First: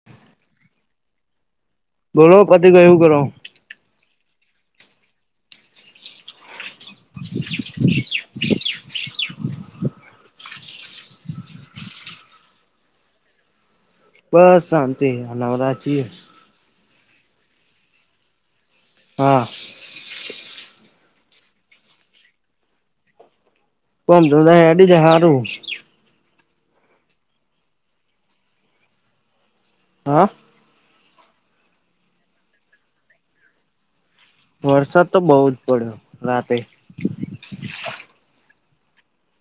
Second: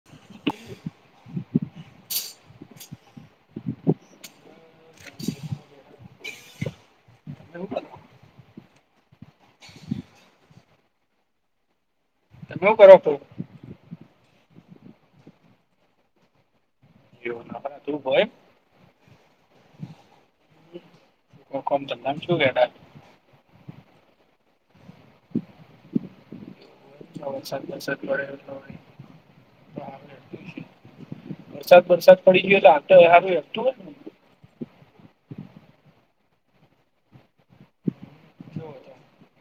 [inaudible] બોલો પતિ ગયો એવું કરો? [inaudible] [inaudible] તમે શું કરો છો. બસ શાંતિ નવરા [unintelligible] હા. [unintelligible] નામ શું કેતા. કોમ ત એડી હારું. [unintelligible] હા. વરસાદ વરસાદ પડી ગયો તો અત્યારે તો હારું એમ તો વરસાદ તો બહું જ પડ્યો રાતે.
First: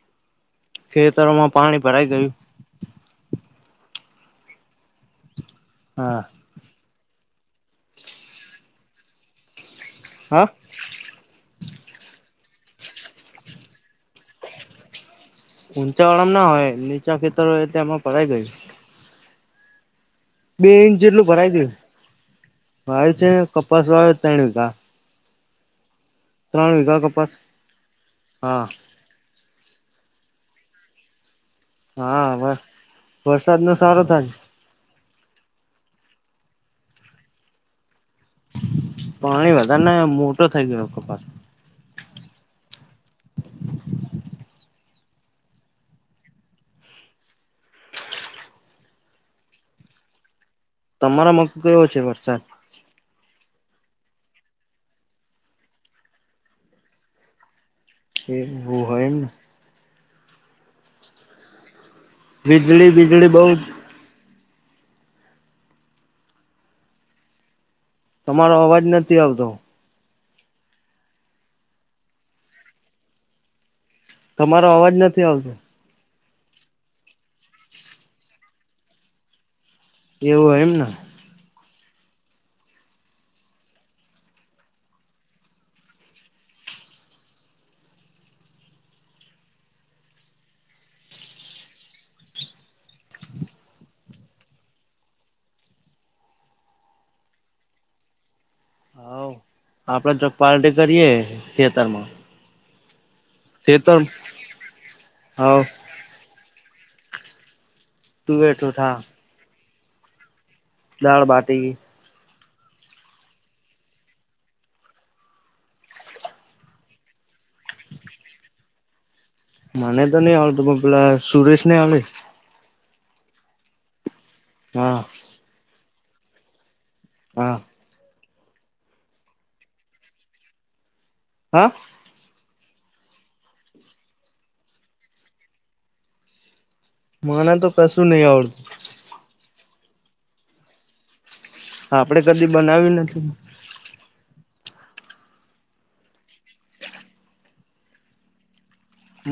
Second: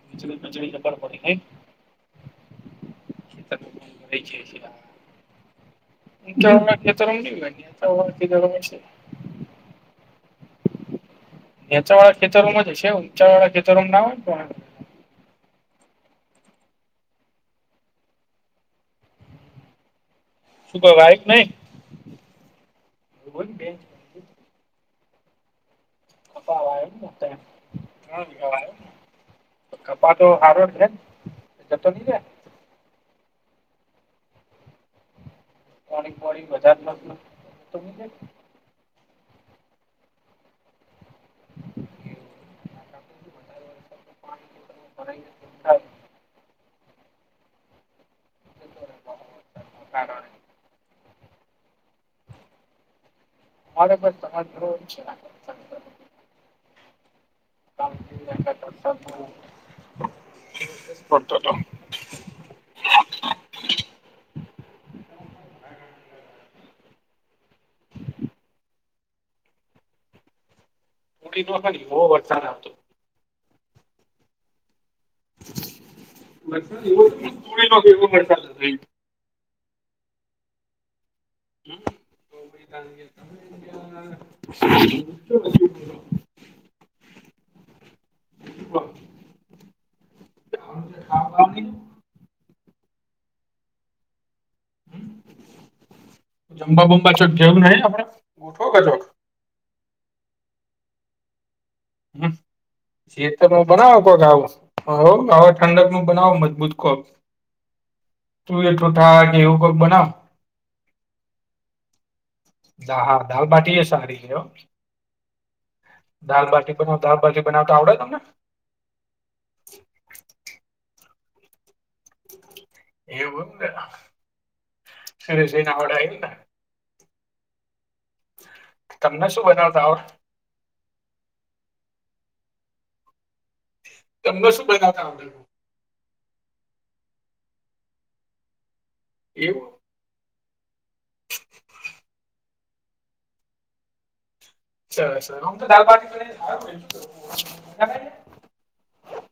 [unintelligible] ખેતરોમાં પાણી ભરાઈ ગયું. [inaudible] હા. [unintelligible] હા. હેચ વાળા ખેતરોમાં જ હશે ઊચવાળા ખેતરોમાં ના હોય ઊંચા વાળામ ના હોય નીચા ખેતર હોય એ એમાં પરાઈ ગયું. બે શું કોઈ ઇંચ વાયક જેટલું નહી ભરાય ગયું ભવે છે ત્રણ કપાસ વાળ તા વીઘા કપાસ હા [unintelligible] કપા તો હારો છે ને જતો નહી રે હા વરસાદ નો સારો થાય. પોણી પોણી [unintelligible] પાણી વધારે ને મોટો થઈ ગયો કપાસ હા કારણ તમારા મગ કેયોો છે વરસાદ ઓર્ડર બ કે બ હોયમ પટટ બીજળી વીજળી બઉુ તમારો અવાજ નથી આવતો ઉડી ન ખ બહ વરસાદ આવતો તમારો અવાજ નથી એ આવ છે મરસા એવોૂ ન કે એવો મરસાાલ એવું એમ ને [inaudible] [inaudible] જંબબુમબા ચોક ઘેવું ન આપણે ઉઠો ક હા આપડે જો પાર્ટી કરીયે થિયેટર માં હ જેત બનાવ પક આવું હવે હવ ઠંડક બનાવો મજબૂત કોક તુવેર તું ઠુઠા એટું થા કે એવું કોક બનાવ દાળ બાટેગ હા હા દાલબટી એ સારી છે દાલબટી ભાજી બવતા આવડે તમને મને તો નહી આવ ત પેલા સુરેશ નહી આવ એવું હા ને સના વડાે આને હા તમને શું બતાવતા હો હે એમને શું બમણા આવે મને તો કશું નહી આવડતું એવું આપડે કદી બનાવી્યું નથી સર સર હમ તો દલબ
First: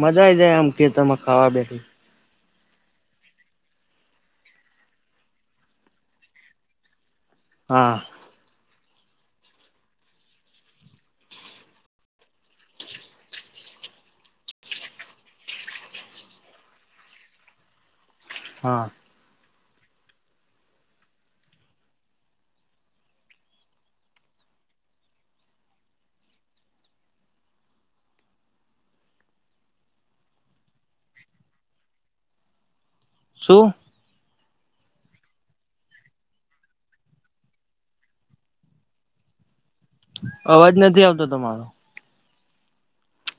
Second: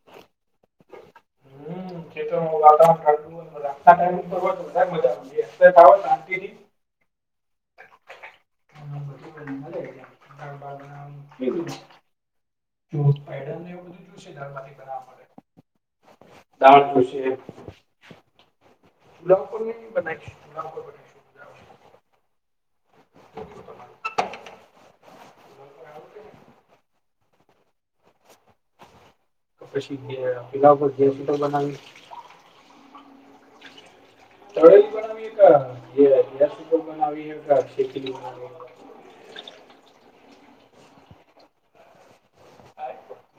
મજા આઈ જાય આમ ખેતરમાં ખાવા બેઠી એ તો વાતાવરણ ટ મ મજા હા [inaudible] જો ઉત્પાદનને એવ બધું જોથી બનાવડે તમન ખુશી હા લોકો ને બનાવી [inaudible] તો પછી પેલા ઉપર ગે પી તો બનાવી શું તળેલી બનાવી ગ બનાવીએ અવાજ નથી આવતો તમારો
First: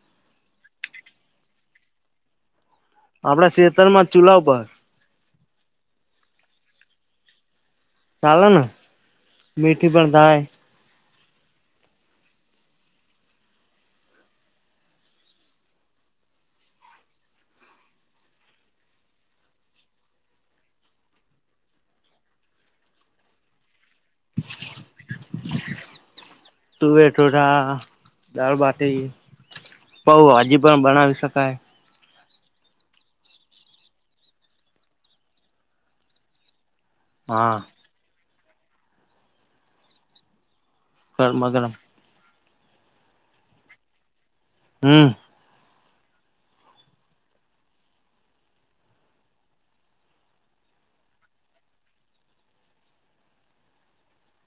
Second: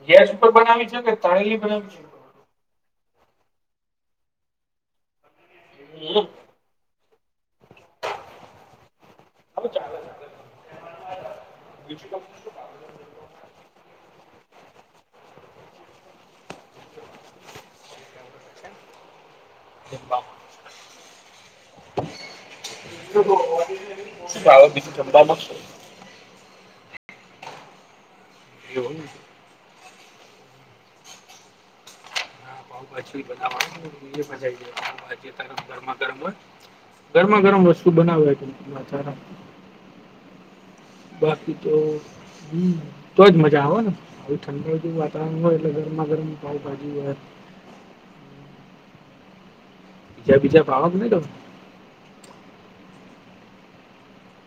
ગેસ ઉપર બનાવી છે કે તાણેલી બનાવી છે આપડા ખેતરમાં ચૂલ્લા ઉપર હમ ચાલ ના હવે મઠી ચાલે પણ ચાલે થાય [inaudible] [inaudible] [unintelligible] [unintelligible] તુવે ટોળા, દાળબાટી, એવું પૌઉ હજી પણ બનાવી શકાય. [unintelligible] ગરમા ગરમ હોય ગરમા હા ગરમ વસ્તુ બનાવે [unintelligible] ગરમા બાકી ગરમ તો હ તો જ મજા આવે ને હ ઠંડું હમ વાતાવરણ હોય એટલે ગરમા ગરમ પાઉભાજી ત્યા બીજા પાઆ વાક ન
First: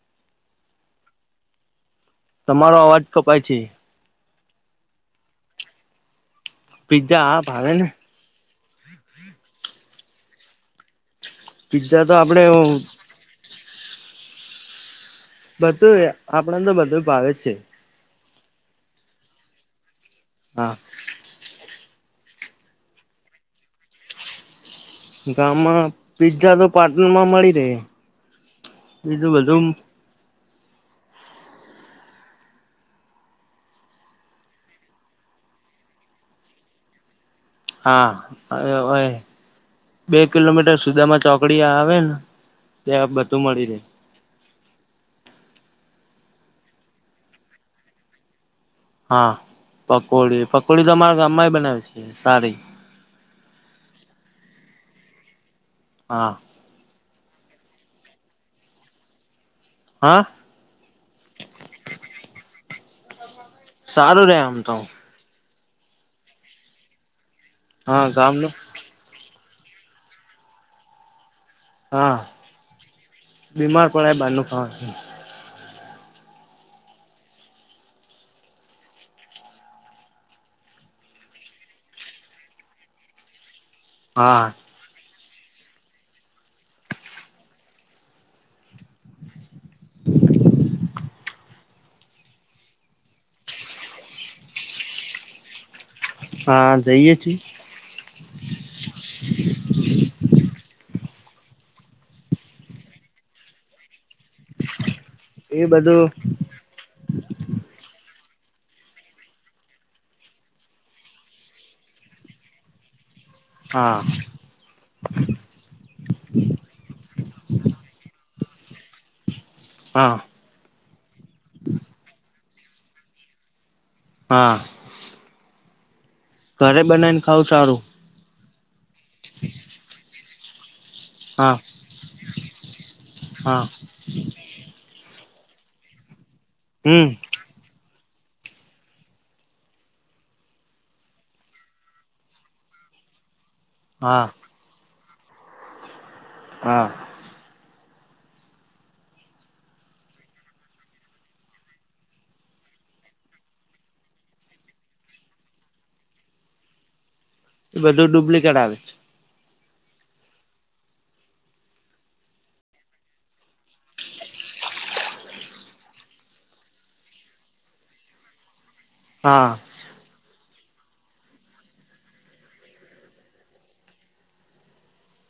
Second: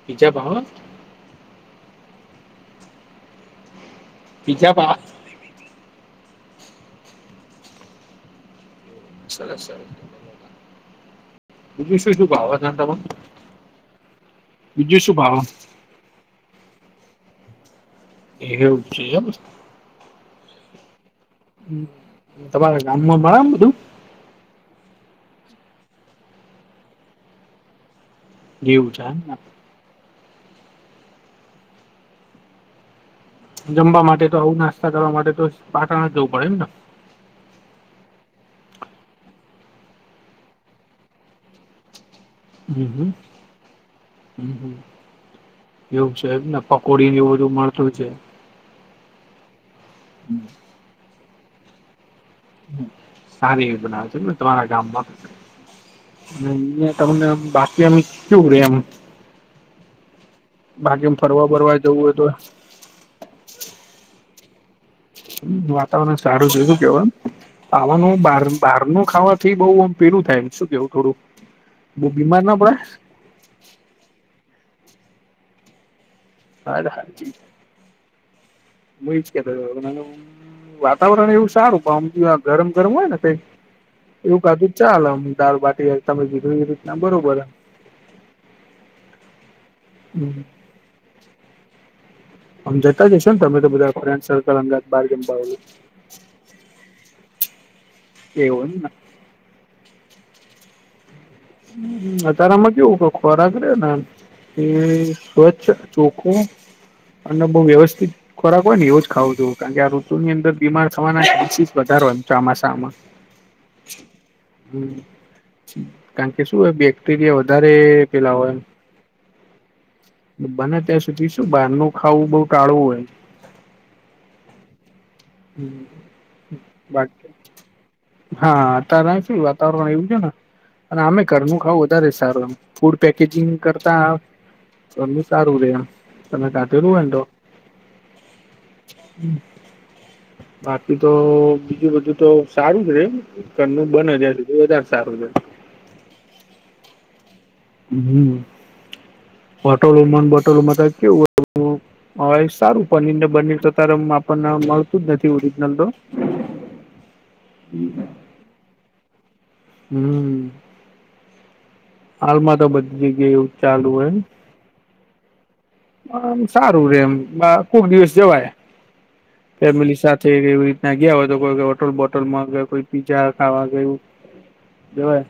પીજ્જા ભાવ તમારો અવાજ કપાય છે. પીજા પા પીત્ઝા હા ભાવે ને. સરસ સરસ બીજુ પીઝા તો શું શું આપડે ભાવા તન તમ બીજું શું ભાવ? બધું આપણે તો બધું ભાવે જ છે. એવ છે એમ. હા. તમારા ગામમાં મળે એમ બધું? ગામમાં પીઝા તો પાટણ માં મળી રહે. જેવું છે. બીજું બધું જમવા માટે તો આવું નાસ્તા કરવા માટે તો પાટણ જવું પડે એમને? હા [unintelligible] બે કિલોમીટર સુદામાં ચોકડી આવે ને હમ ત્યાં હમ. બધું મળી રહે હમ એવું છેને પકોડી ને એવું બધું મળતું છે. હા પકોડી પકોડી તો અમારા ગામમાં બનાવે છે સારી સારી એવી બનાવે છે, ને તમારા ગામમાં હા તમને બાકી એમ કેવું રે એમ હા. બાકી આમ ફરવા બરવા જવું હોય તો સારું રે આમ તો વાતાવરણ સારું છે, શું કેવા હા આવવાનું બાર ગામનું બાર ઘરનું ખાવાથી બઉ આમ પેરું થાય એમ શું કેવું થોડું બહુ હા બીમાર ના પડે બીમાર પડે બારનું ખાવાથી હ. હું એ જ કેતો વાતાવરણ એવું સારું પણમ ગરમ ગરમ હોય ને કય એવું હા કાધું ચાલ આમ દાળ બાટી તમે ગીધું એવી રીતના બરોબર એ [unintelligible] આમ જતા જઈશો ને તમે તો બધા ફ્રેન્ સર્કલ અમાદાવાદ બહાર ગામ વાલું હા જઈએ છે. એવું એમ. અતારામાં કેવું કે ખોરાક રે ને. એ સ્વચ્છ એ બધું ચોખું અને બહુ વ્યવસ્થિત ખોરાક હોય ને એવું જ ખાવું જોવ કારણ કે આ ઋતુની અંદર બીમાર થવાના ચાન્સીસ વધારે હોય ચોમાસામાં. હા હમ [inaudible] કારણ કે શું હોય બેક્ટેરિયા વધારે પેલા હોય એમ હા. બને ત્યાં સુધી શું બહાર નું ખાવું બહુ ટાળવું હોય. હા. હમ. ઘરે બનાવીને ખાવુ સારું. હા અત્યારે શું વાતાવરણ આવું છે ને. અને અમે હા ઘરનું ખાવું વધારે સારું ફૂડ પેકેજીગ હા કરતા તો સારું રે એમ તમે ખાધેલું હમ હોયને તો. બાકી તો બીજું બધું તો સારું છે રે? ઘરનું બને હા ત્યા સુધી વધારે સારું છે. હા. હમ બોટલો મા ને બોટોલોમાં ક કેવું હો હ સારું પનીર ને બનીર તો ત્યારે આપણને મળતું જ નથી ઓરિજનલ તો. [inaudible] એ બધું ડુપ્લિકેટ આવે છે. હમ. હાલમાં તો બધી જગ્યાએ એવું ચાલુ હોય ને. આમ સારું રે એમ કોક દિવસ જવાય. હા ફેમિલી સાથે એવી રીતના ગયા હોય તો કોઈ હોટોલ બોટલમાં કોઈ પી્ઝા ખાવા ગયુ. બેય.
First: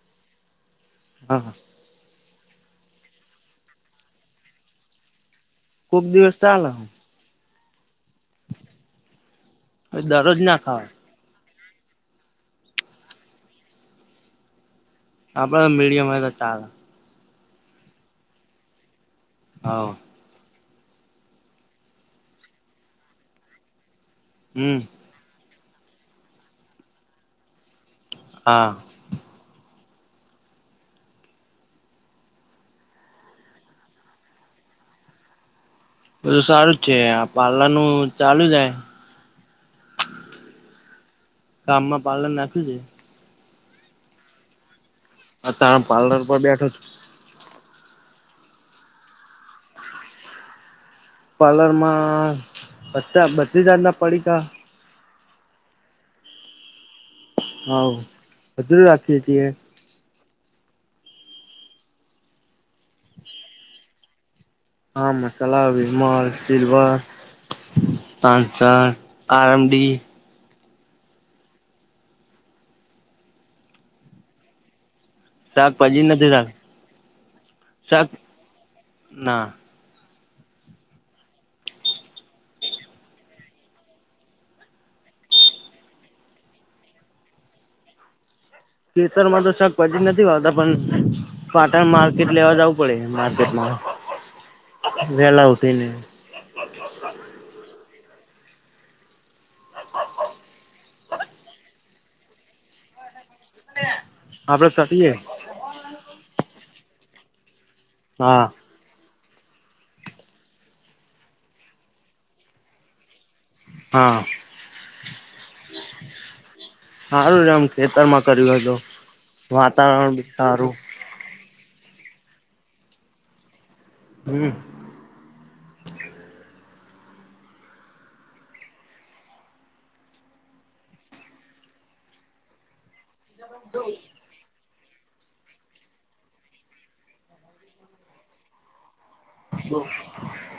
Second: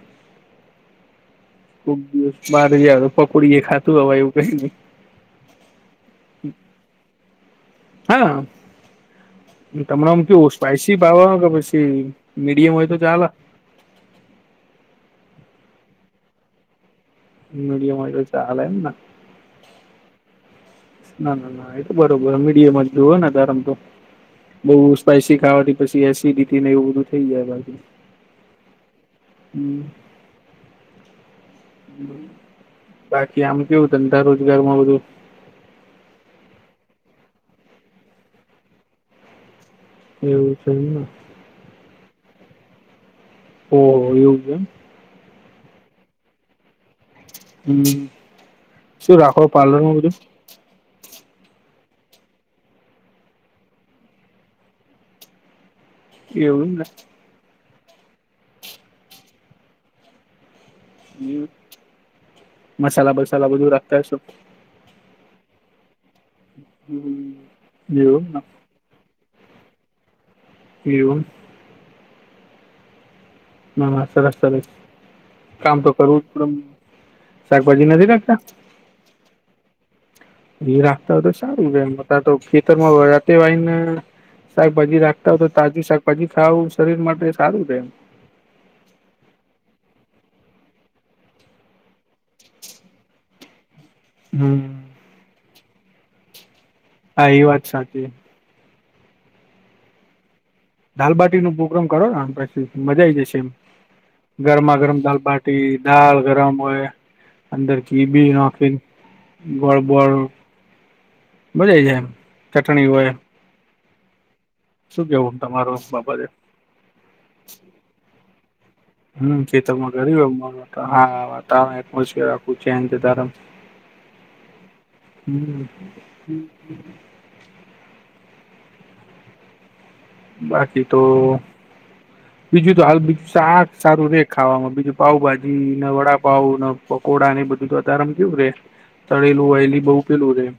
હા હા. કો દિવસ બાર જ પકોડી એ ખાતું હવે એવું કઈ નહી. કોક દિવસ ચાલે. હા તમારા મા દરરોજ કેવું ના ખાવાય સ્પાઈસી કે પછી મીડિયમ હોય તો ચાલે? આપડે મીડિયમ હોય તો ચાલે. મીડિયમ હોય તો ચાલે એમ ને! હા. ના ના ના એતો બરોબર મીડિયમ જ જો હો ને ધારમ તો બ હમ સ્પાઈસી ખાવાથી પછી એસિડિટી ને એવું બધું થઈ જાય બાકી. હા. હમ. બાકી આમ કેવું ધંધા રોજગાર માં બધું? બધું સારું જ છે આ પાર્લરનું ચાલુ જાય. એવું છે એમ ને. ગામમાં પાાર્રલ નાખ્યું છે. ઓહ એવું છે એમ. અ તાર પાર્લર પર બેઠો છુ. હમ શુ રાખો પાર્લરમા બધુ? પાર્લર માં બ બત્રીસ જાતના પડીકા. એવું જ ને. હા હજુર રાખીએ છીએ. હમ મસાલા બસાલા બધું રાખતા હ શો? હા મસાલા, વિમલ, સિલવર, એવું એમ ને? પાંચ આર એમડી. એવું! ના સરસ સરસ કામ તો શાકભાજી કરવું નથી જ રાખ પડે શાકભાજી શાક નથી રાખતા? ના એ રાખતા હોય તો સારું છે. એ તો ખેતરમાંતેવાયને શાકભાજી રાખતા હોય. તો તાજું શાકભાજી ખાવુ શરીર માટે સારું રહે એમ. કેેતર માં તો શાક પછી નથી વાતા પણ પાટણ માર્કેટ લેવા જવું પડે મા [inaudible] હમ. વેલા ઉઠીને. હા એ વાત સાચી. દાલબાટી નો પ્રોગ્રામ કરો પછી મજા આવી જશે. એમ આપડે ગરમા ગરમ કરીએ દાલબાટી દાળ ગરમ હોય અંદર ચીબી હા નાખી. ગોળબોળ બજાઈ જાય. એમ ચટણી હોય. હા શું કેવું તમારો બાબતે? સારું એમ ખેતરમાં કર્યું હતું હમ કે તમાં વાતાવરણ ગરી બી સારું હા વાત ત રાખું છે તાર [unintelligible] હમ. હમ હમ બાકી તો બીજું તો હાલ બીજું શાક સારું રે ખાવામાં બીજું. પાઉભાજી ના વડાપાવ ના પકોડા ને એ બધું તોત આમ કેવું રે. તળેલું વહેલી બહુ પેલું રેય.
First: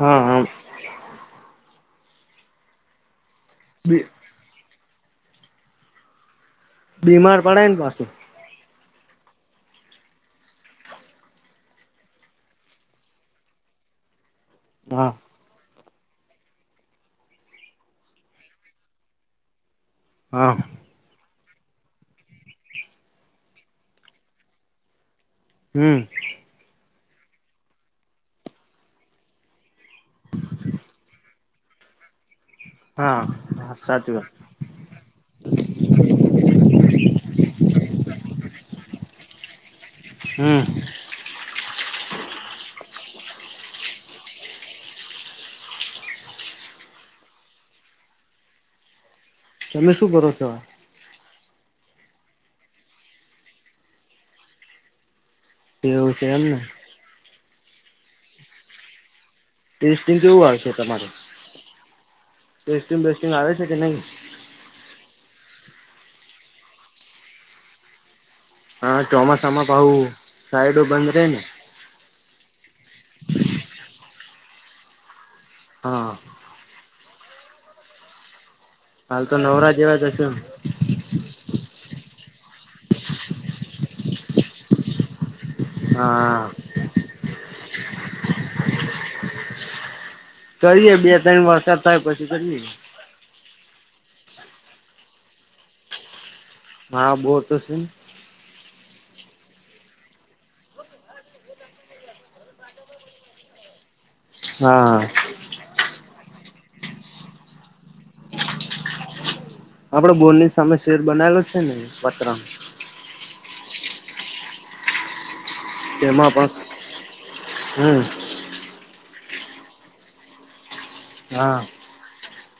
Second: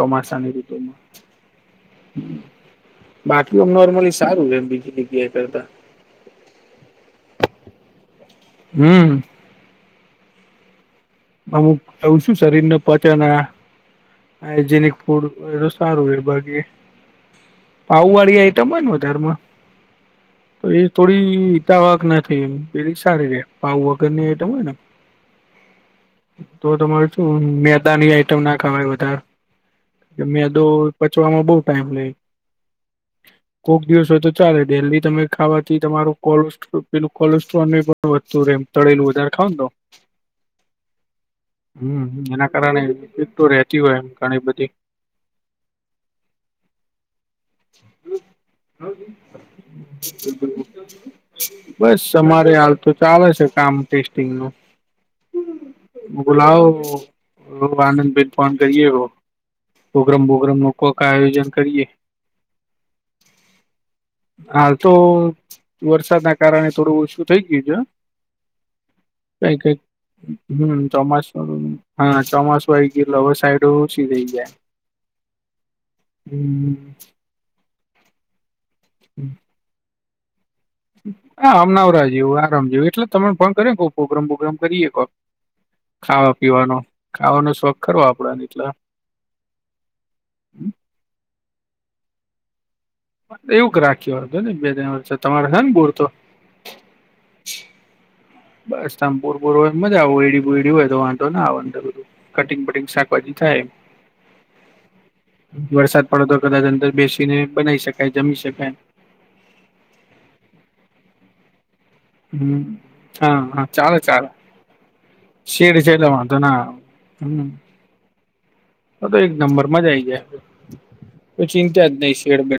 હા હા ઋતુમાં. મ નોર્મલી સારું છેમ બીજળ જગ્યા કરતા. બીમાર પડે ને પાછું. હમ્મ. અમુક ઓછું શરીરને પચના હાઈજનિક હા ફૂડ એ તો સારું એ બાકી પાઉ વાળી આઈટમ હોય વધારમાં હા. એ થોડી હીતાવક ના થઈ એમ પેલી સારી રે પાવ વગરની આઇટમ હોય ને. હમ. તો તમાર શું મેદાની આઈટમ ના ખાવાય વધાર મેદો પચવામાં બહુ ટાઈમ લે હા કોક દિવસ સાચી હોય વાત તો ચાલે ડેલી તમે ખાવાથી તમારું કોસ્ટ પેલું કોલેસ્ટ્રોલ ન પણ વધતું રહે એમ તળેલું વધારે ખાવ ને તો. હમ્મ. હમ એના કારણે તો રેતી હોય. એમ ઘણી બધી [inaudible] તમે શું કરો છો [unintelligible] બસ અમારે હાલ તો ચાલે છે કામ ટેસ્ટિંગ નું. એવું છે એમને બુલાવ આનંદબેન ફોન કરીએ. ટેસ્ટિંગ પ્રોગ્રમ - કેવું આવે બોગ્રમ ન છે કો ક તમારે આયોજન કરીએ. ટેસ્ટિંગ બેસ્ટિંગ આવે છે કે નહી હા તો વરસાદ ના કારણે થોડું ઓછું થઇ ગયું છે. હા કઈ ચોમાસામાં કઈક ભાવુ હમ સાઈડ બંધ રે ને. ચોમાસું હા ચોમાસું આય ગયું લવર સાઈડ ઓછી થઈ જાય. હા. હમ હાલ તો નવરા જેવા જશું. હા અમનાવરા જેવું આરામ જેવું એટલે તને પણ કરેને કો પ્રોગ્રામ બોગ્રામ કરીએ કોક. ખાવા હા પીવાનો ખાવાનો શોખ ખરો આપડાને એટલા કરીએ બે ત્રણ વરસાદ થાય પછી કરીએ. એવું રાખ્યું હો ને બે ત વર્ષે તમારે છે ને બોર તો હા બો તો છે. બસથમ પુર પુર હોય મજા આવે. ઓયડી બુડી હોય તો વાંંધો ને આવે અંદર બધું. કટિંગ બટિંગ શાકભાજી થાય. હા! વરસાદ પડે તો, કદાચ અંદર બેસીને બનાવી શકાય, જમી શકાય. આપડે બોડ ની સામે શેર બનાવેલો છે ને? પતરા હમ હા હા! ચાલે ચાલે. શેરી છેલે તેમાં વાંધો પણ ના આવે. હમ હ તો એક નંબર માજા આઈ જાય કો હા ચિંતા જ નહી શેડ બે